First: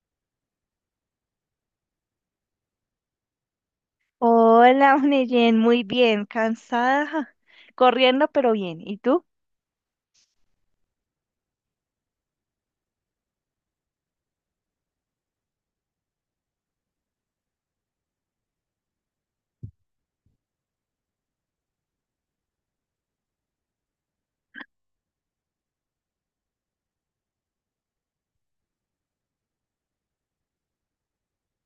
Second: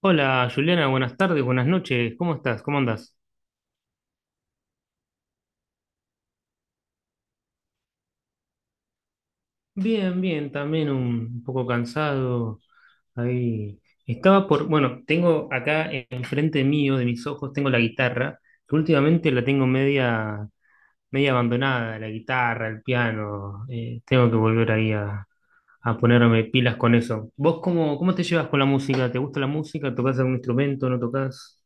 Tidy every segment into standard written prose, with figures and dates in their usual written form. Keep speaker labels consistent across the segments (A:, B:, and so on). A: Hola Juliana, buenas tardes, buenas noches, ¿cómo estás? ¿Cómo andás?
B: Hola, Oneyen, muy bien, cansada, ja, corriendo, pero bien. ¿Y tú?
A: Bien, bien, también un poco cansado. Ahí estaba por, bueno, tengo acá enfrente mío, de mis ojos, tengo la guitarra, que últimamente la tengo media, media abandonada, la guitarra, el piano. Tengo que volver ahí a ponerme pilas con eso. ¿Vos cómo, cómo te llevas con la música? ¿Te gusta la música? ¿Tocás algún instrumento? ¿No tocas?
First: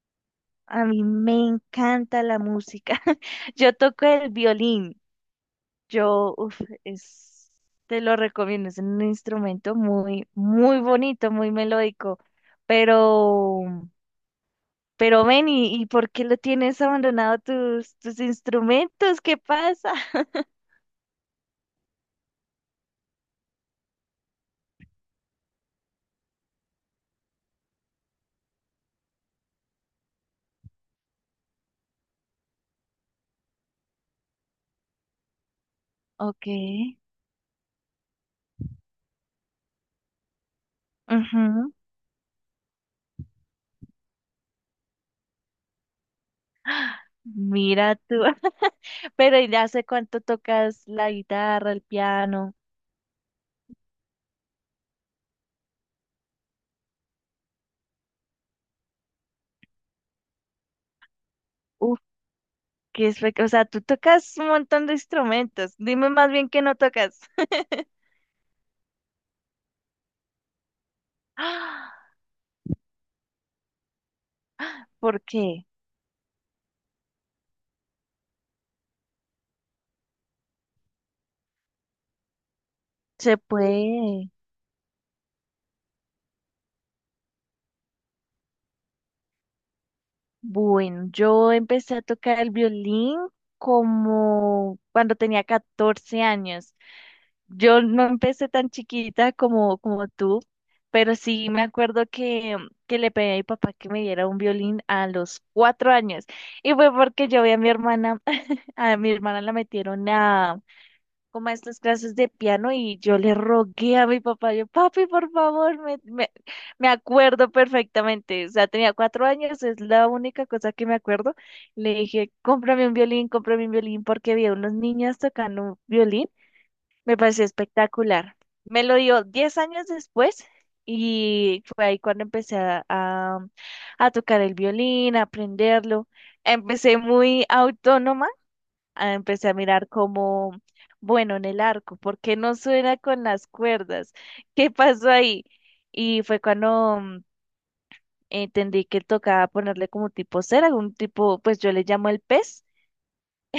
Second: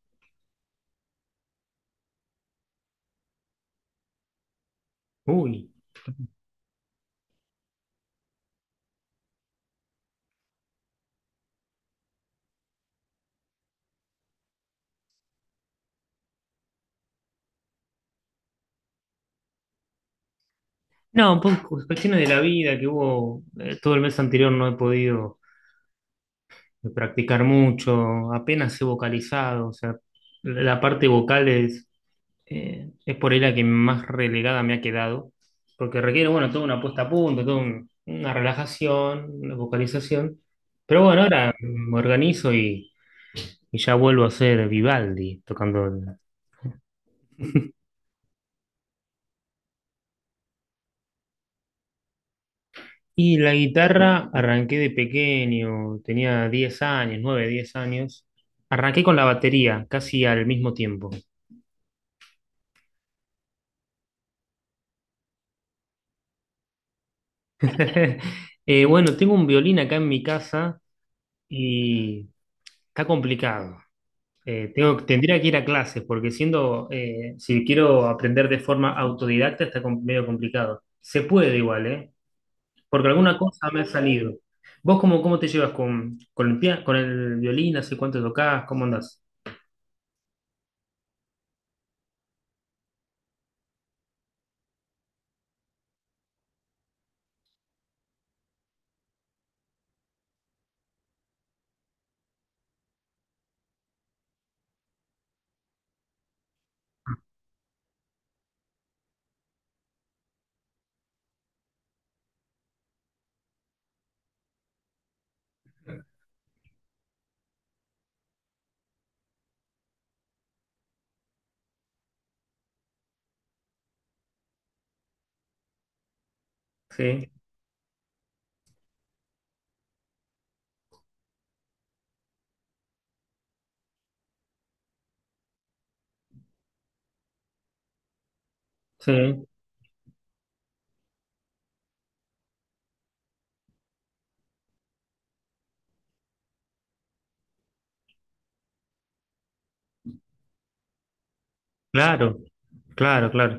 B: A mí me encanta la música. Yo toco el violín.
A: Uy.
B: Yo, uf, es, Te lo recomiendo. Es un instrumento muy, muy bonito, muy melódico. Pero, pero ven, ¿y por qué lo tienes abandonado tus instrumentos? ¿Qué pasa?
A: No, un poco cuestiones de la vida que hubo, todo el mes anterior no he podido. De practicar mucho, apenas he vocalizado, o sea, la parte vocal es por ahí la que más relegada me ha quedado, porque requiere,
B: Ok.
A: bueno, toda una puesta a punto, una relajación, una vocalización, pero bueno, ahora
B: ujú,
A: me organizo y ya vuelvo a ser Vivaldi tocando.
B: Mira tú. Pero ¿y hace cuánto tocas la guitarra, el piano?
A: Y la guitarra arranqué de pequeño, tenía 10 años, 9 10 años, arranqué con la batería casi al mismo tiempo.
B: Uf, o sea, tú tocas un montón de instrumentos. Dime más bien qué no tocas.
A: Bueno, tengo un violín acá en mi casa
B: ¡Ah!
A: y está complicado. Tengo,
B: ¿Por
A: tendría que ir a
B: qué?
A: clases porque siendo, si quiero aprender de forma autodidacta medio complicado. Se puede igual, ¿eh? Porque alguna
B: Se
A: cosa me ha
B: puede.
A: salido. ¿Vos cómo, cómo te llevas con, con el violín? ¿Hace cuánto tocás? ¿Cómo andás?
B: Bueno, yo empecé a tocar el violín como cuando tenía 14 años. Yo no empecé tan chiquita como tú, pero sí me acuerdo que le pedí a mi papá que me diera un violín a los 4 años. Y fue porque yo vi a mi hermana, a mi hermana la metieron a, como a estas clases de piano y yo le rogué a mi papá, yo, papi, por favor, me acuerdo perfectamente, o sea, tenía 4 años, es la única cosa que me acuerdo. Le dije, cómprame un violín, porque vi a unos niñas tocando un violín, me
A: Sí,
B: pareció espectacular. Me lo dio 10 años después y fue ahí cuando empecé a tocar el violín, a aprenderlo. Empecé muy autónoma,
A: sí.
B: empecé a mirar como, bueno, en el arco, ¿por qué no suena con las cuerdas? ¿Qué pasó ahí? Y fue cuando entendí que tocaba ponerle como tipo cera, algún tipo, pues yo le llamo el
A: Claro,
B: pez,
A: claro, claro.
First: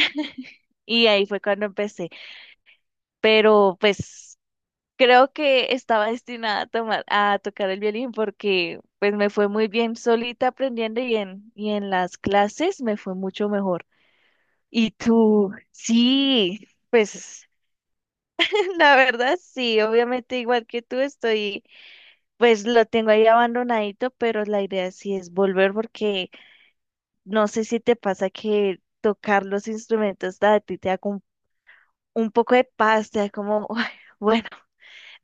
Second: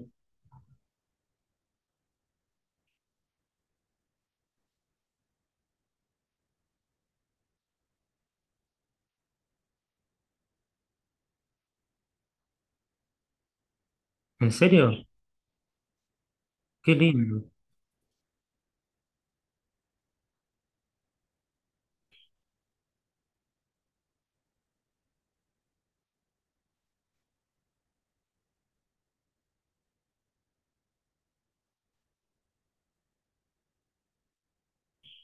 B: y ahí fue cuando empecé. Pero pues creo que estaba destinada a tocar el violín porque pues me fue muy bien solita aprendiendo y en las clases me fue mucho mejor.
A: ¿En
B: Y
A: serio?
B: tú, sí,
A: Qué lindo.
B: pues. La verdad, sí, obviamente igual que tú estoy, pues lo tengo ahí abandonadito, pero la idea sí es volver porque no sé si te pasa que tocar los instrumentos a ti te da como un poco de paz, te da como, "Uy, bueno,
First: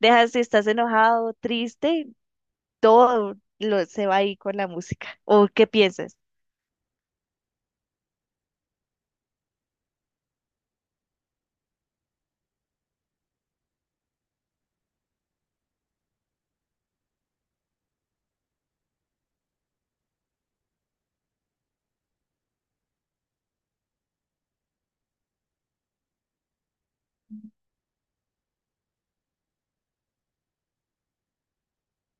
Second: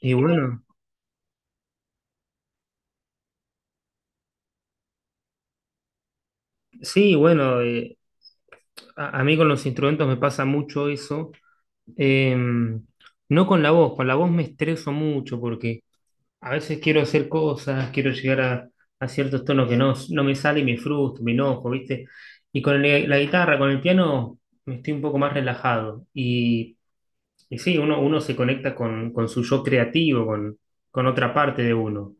A: Y
B: si
A: bueno,
B: estás enojado, triste, todo lo, se va ahí con la música. ¿O qué piensas?
A: sí, bueno, a mí con los instrumentos me pasa mucho eso. Eh, no con la voz, con la voz me estreso mucho porque a veces quiero hacer cosas, quiero llegar a ciertos tonos que no, no me sale y me frustro, me enojo, ¿viste? Y la guitarra, con el piano, me estoy un poco más relajado. Y sí, uno, uno se conecta con su yo creativo, con otra parte de uno,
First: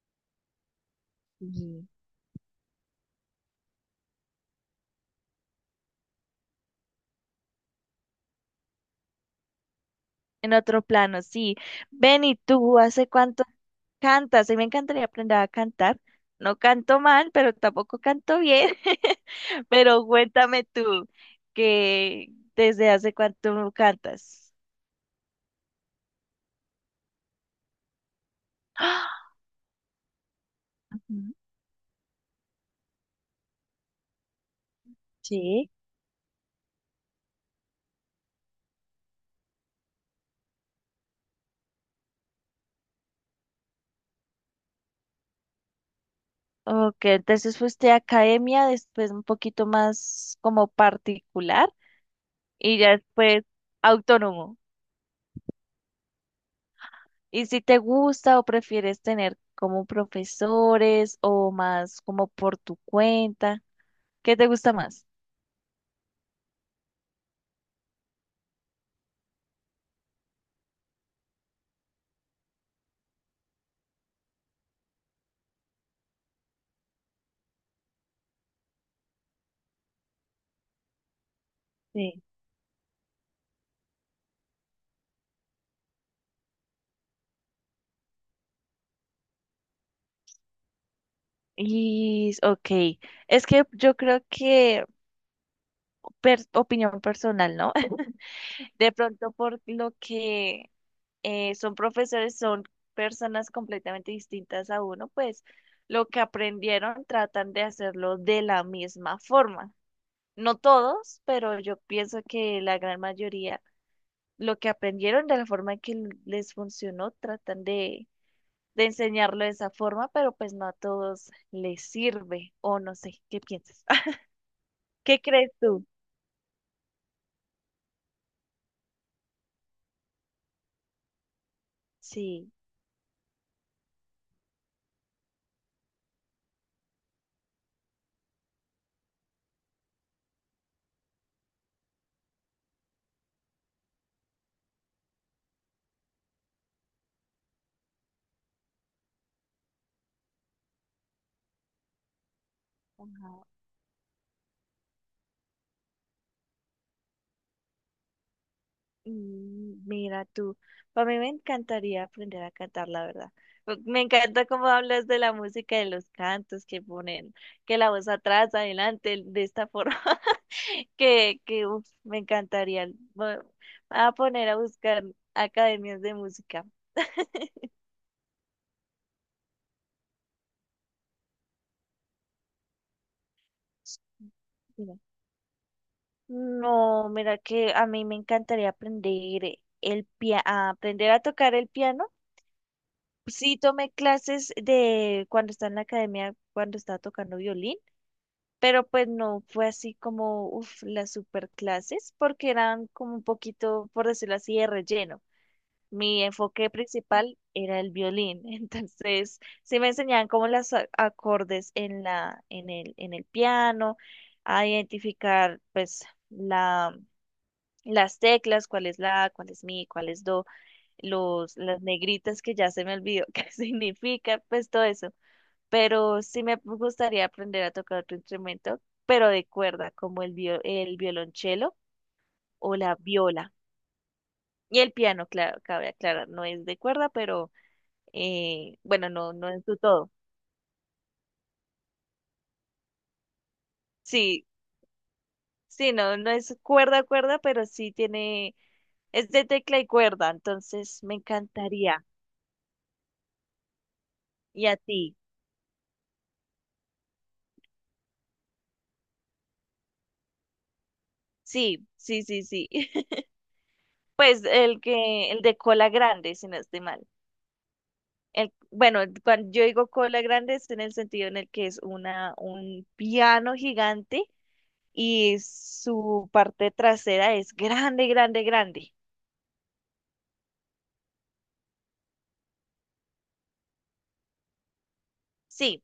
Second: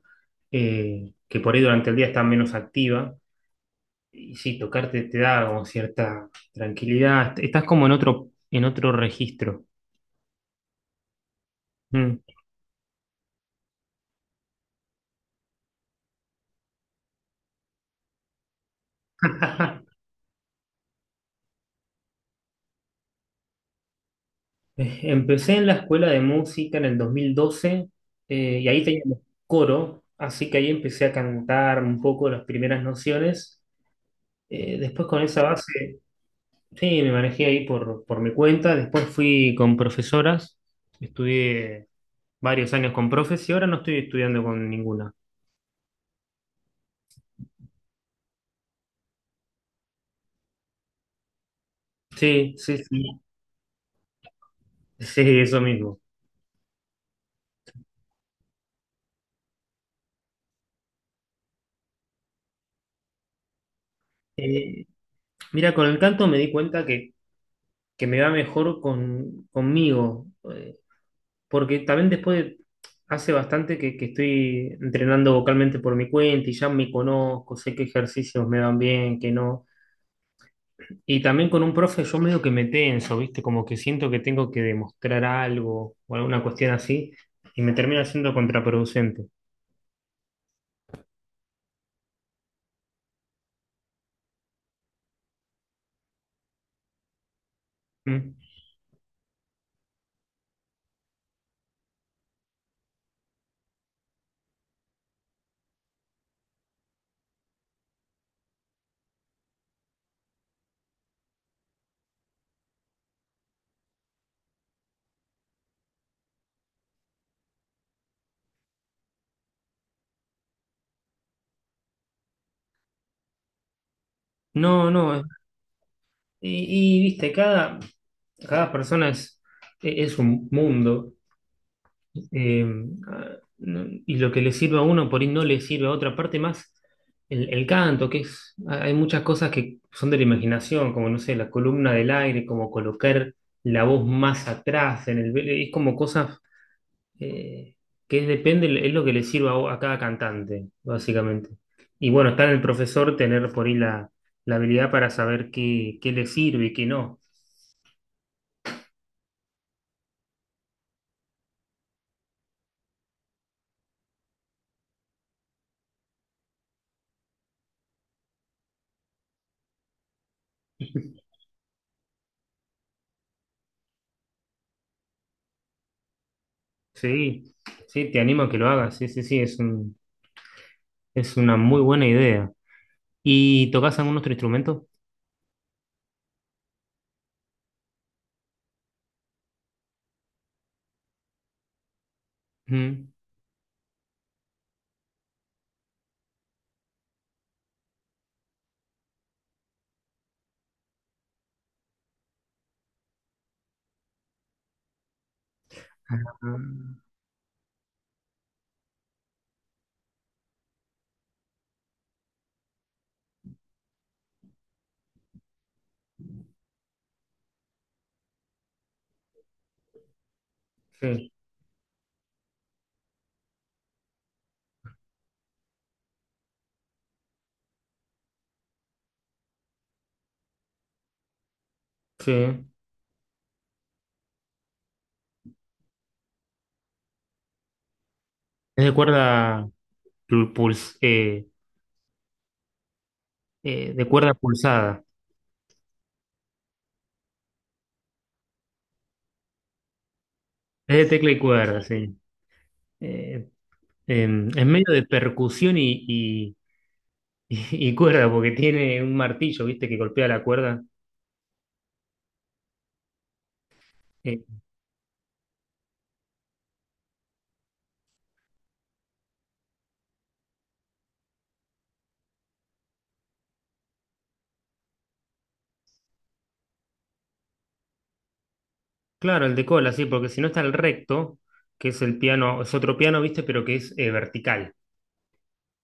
A: que por ahí
B: Sí.
A: durante el día está menos activa. Y sí, tocarte te da como cierta tranquilidad, estás como en otro registro.
B: En otro plano, sí.
A: Mm.
B: Ven y tú, ¿hace cuánto cantas? A mí me encantaría aprender a cantar. No canto mal, pero tampoco canto bien. Pero cuéntame tú, que desde hace cuánto cantas.
A: Empecé en la escuela de música en el 2012, y ahí teníamos
B: ¡Ah!
A: coro, así que ahí empecé a
B: Ujú.
A: cantar un poco las primeras nociones. Después con esa
B: Sí.
A: base, sí, me manejé ahí por mi cuenta. Después fui con profesoras, estudié varios años con profes y ahora no estoy estudiando con ninguna.
B: Ok, entonces fuiste a academia, después un poquito más como particular
A: Sí, sí,
B: y ya
A: sí,
B: después autónomo.
A: sí, eso mismo.
B: ¿Y si te gusta o prefieres tener como profesores o más como por tu cuenta? ¿Qué te gusta
A: Eh,
B: más?
A: Mira, con el canto me di cuenta que me va mejor con, conmigo. Porque también hace bastante que estoy entrenando vocalmente por mi cuenta y ya me conozco, sé qué ejercicios me van bien, qué no. Y también con un profe yo
B: Sí.
A: medio que me tenso, ¿viste? Como que siento que tengo que demostrar algo o alguna cuestión así y me termina siendo contraproducente.
B: Y, ok, es que yo creo que, opinión personal, ¿no?
A: ¿Mm?
B: De pronto por lo que son profesores, son personas completamente distintas a uno, pues lo que aprendieron tratan de hacerlo de la misma forma. No todos, pero yo pienso que la gran mayoría, lo que aprendieron de la forma que les funcionó, tratan de enseñarlo de esa forma, pero pues no a todos les sirve, o no sé, ¿qué piensas?
A: No, no,
B: ¿Qué
A: es-
B: crees tú?
A: Y, y, viste, cada, cada persona es un mundo.
B: Sí.
A: Eh, y lo que le sirve a uno, por ahí no le sirve a otra parte más. El canto, que es, ah, hay muchas cosas que son de la imaginación, como no sé, la columna del aire, como colocar la voz más atrás en el, es como cosas eh, depende, es lo que le sirva a cada cantante, básicamente. Y bueno, está en el profesor
B: Ajá.
A: tener por ahí la, la habilidad para saber qué, qué le sirve y qué no.
B: Mira tú, a mí me encantaría aprender a cantar, la verdad. Me encanta cómo hablas de la música, de los cantos que ponen, que la voz atrás, adelante, de esta forma, que uf, me encantaría. Voy a poner a buscar academias de música.
A: Sí, sí, te animo a que lo hagas, sí, sí, sí, es una muy buena idea. ¿Y tocas algún otro instrumento?
B: Mira. No, mira que a mí me encantaría a aprender a tocar el piano.
A: Mm.
B: Sí tomé clases de cuando estaba en la academia, cuando estaba tocando violín, pero pues no fue así como, las super clases, porque eran como un poquito, por decirlo así, de relleno. Mi enfoque
A: Ah,
B: principal era el violín, entonces sí me enseñaban como los acordes en el piano, a identificar pues la, las teclas, cuál es la, cuál es mi, cuál es do,
A: sí,
B: las negritas que ya se me olvidó qué significa, pues todo eso. Pero sí me gustaría aprender a tocar otro instrumento, pero de cuerda, como el violonchelo
A: sí.
B: o la viola. Y el piano, claro, cabe aclarar, no es de cuerda, pero
A: Es de
B: bueno, no, no es
A: cuerda
B: su todo.
A: pul- puls- eh, de cuerda
B: Sí,
A: pulsada.
B: sí, no, no es cuerda, cuerda, pero sí tiene, es de tecla y cuerda,
A: Es
B: entonces
A: de
B: me
A: tecla y cuerda,
B: encantaría.
A: sí. Eh, es
B: ¿Y a
A: medio de
B: ti?
A: percusión y, y cuerda, porque tiene un martillo, ¿viste? Que golpea la cuerda.
B: Sí, sí, sí, sí.
A: Eh,
B: Pues el de cola grande, si no estoy mal. Bueno, cuando yo digo cola grande es en el sentido en el que es un piano gigante y su parte trasera es grande, grande, grande.
A: claro, el de cola, sí, porque si no está el recto, que es el piano, es otro piano, ¿viste? Pero que es vertical.
B: Sí,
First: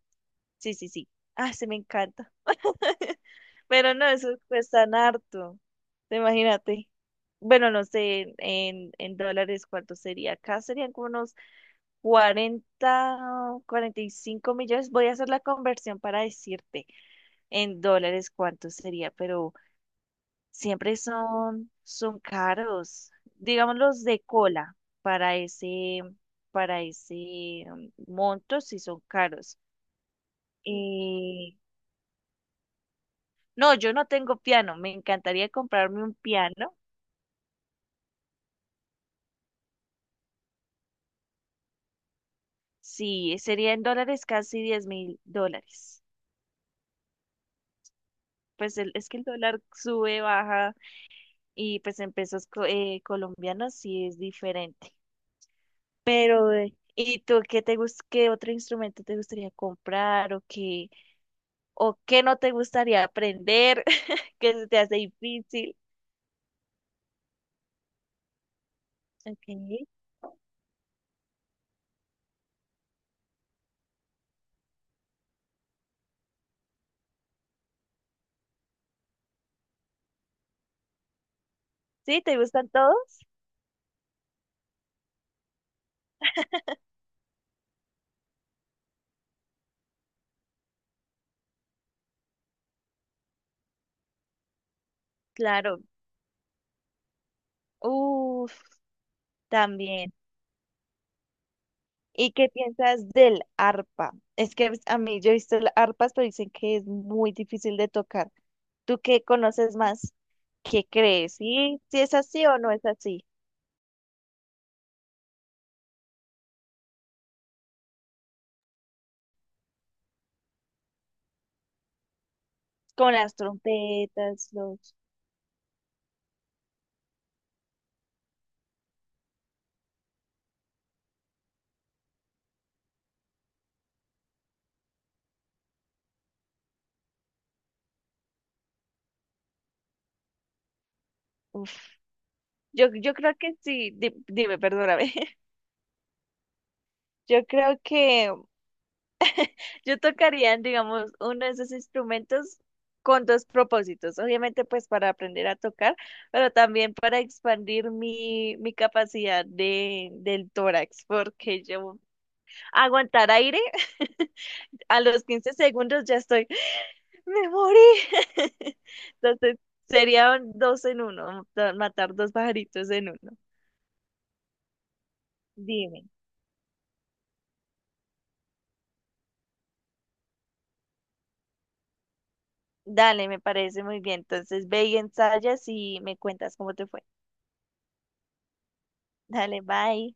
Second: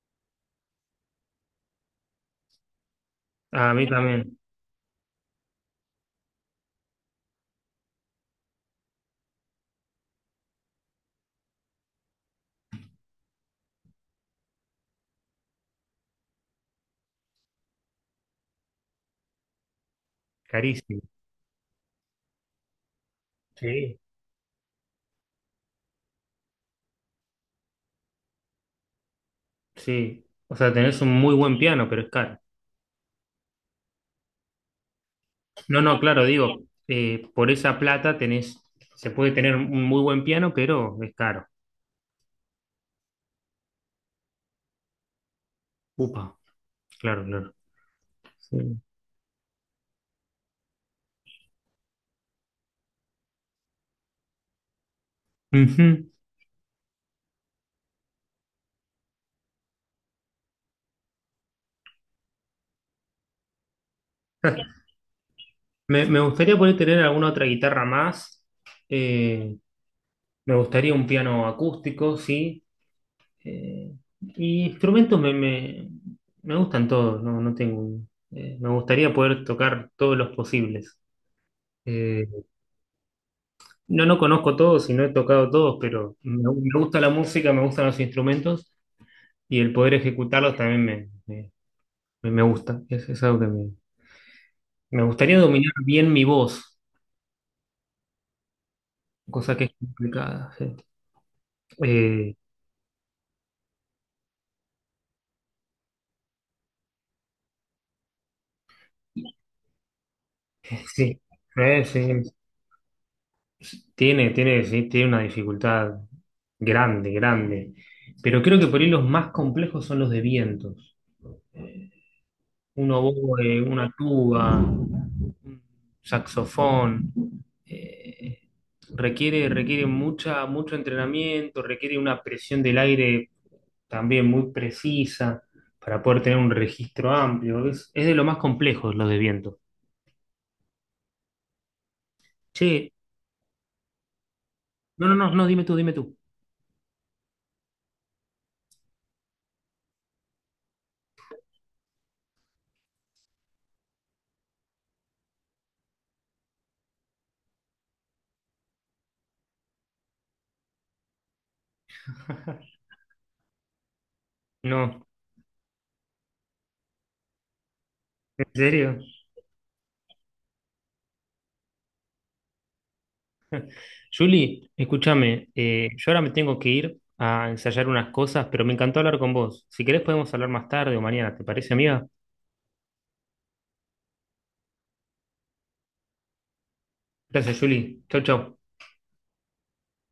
B: sí, sí, sí. Ah, se me encanta.
A: Ah, a mí
B: Pero no, eso
A: también,
B: cuesta harto. Imagínate. Bueno, no sé en dólares cuánto sería. Acá serían como unos cuarenta, 45 millones. Voy a hacer la conversión para decirte. En dólares, ¿cuánto sería? Pero siempre
A: carísimo.
B: son caros. Digamos
A: Sí.
B: los de cola para ese, para ese monto, sí son caros.
A: Sí. O sea, tenés un muy
B: Y
A: buen piano, pero es caro.
B: no, yo no tengo piano. Me encantaría
A: No, no,
B: comprarme un
A: claro, digo,
B: piano.
A: por esa plata tenés, se puede tener un muy buen piano, pero es caro.
B: Sí, sería en dólares casi $10,000.
A: Upa, claro, claro. Sí.
B: Pues es que el dólar sube, baja y pues en pesos colombianos sí es diferente.
A: Ujú.
B: Pero, ¿y tú qué otro instrumento te gustaría comprar o qué no te gustaría aprender, que se te hace difícil?
A: Me gustaría poder tener alguna otra guitarra más. Eh,
B: Okay.
A: Me gustaría un piano acústico, sí. Eh, y instrumentos me, me, me gustan todos, no, no tengo. Me gustaría poder tocar todos los posibles.
B: ¿Sí?
A: Eh,
B: ¿Te gustan todos?
A: no, no conozco todos y no he tocado todos, pero me gusta la música, me gustan los instrumentos. Y el poder ejecutarlos también me gusta. Es algo que me gustaría dominar
B: Claro.
A: bien mi voz,
B: Uf,
A: cosa que es
B: también.
A: complicada. Sí,
B: ¿Y
A: Eh,
B: qué piensas del arpa? Es que pues, a mí yo he visto las arpas, pero dicen que es muy difícil de tocar. ¿Tú qué conoces más? ¿Qué
A: sí,
B: crees? ¿Sí? ¿Sí es
A: sí.
B: así o no es así?
A: Sí. Tiene, tiene, sí, tiene una dificultad grande, grande. Pero creo que por ahí los más complejos son los de vientos. Un
B: Con las
A: oboe, una
B: trompetas,
A: tuba,
B: los...
A: un saxofón. eh, Requiere, requiere mucha, mucho entrenamiento, requiere una presión del aire también muy precisa para poder tener un registro amplio. Es de lo más complejo lo de viento.
B: Uf. Yo,
A: Che,
B: yo creo que sí, dime, perdóname.
A: no, no, no, no, dime tú, dime tú.
B: Yo creo que yo tocaría, digamos, uno de esos instrumentos con dos propósitos. Obviamente, pues para aprender a tocar, pero también para expandir mi capacidad del tórax, porque yo aguantar aire a
A: No,
B: los 15 segundos ya estoy, me morí.
A: ¿en serio?
B: Entonces, serían dos en uno, matar dos pajaritos en uno.
A: Julie, escúchame,
B: Dime.
A: yo ahora me tengo que ir a ensayar unas cosas, pero me encantó hablar con vos. Si querés podemos hablar más tarde o mañana, ¿te parece, amiga?
B: Dale, me parece muy bien. Entonces ve y ensayas y me cuentas cómo te fue.
A: Gracias, Julie. Chau, chau.
B: Dale, bye.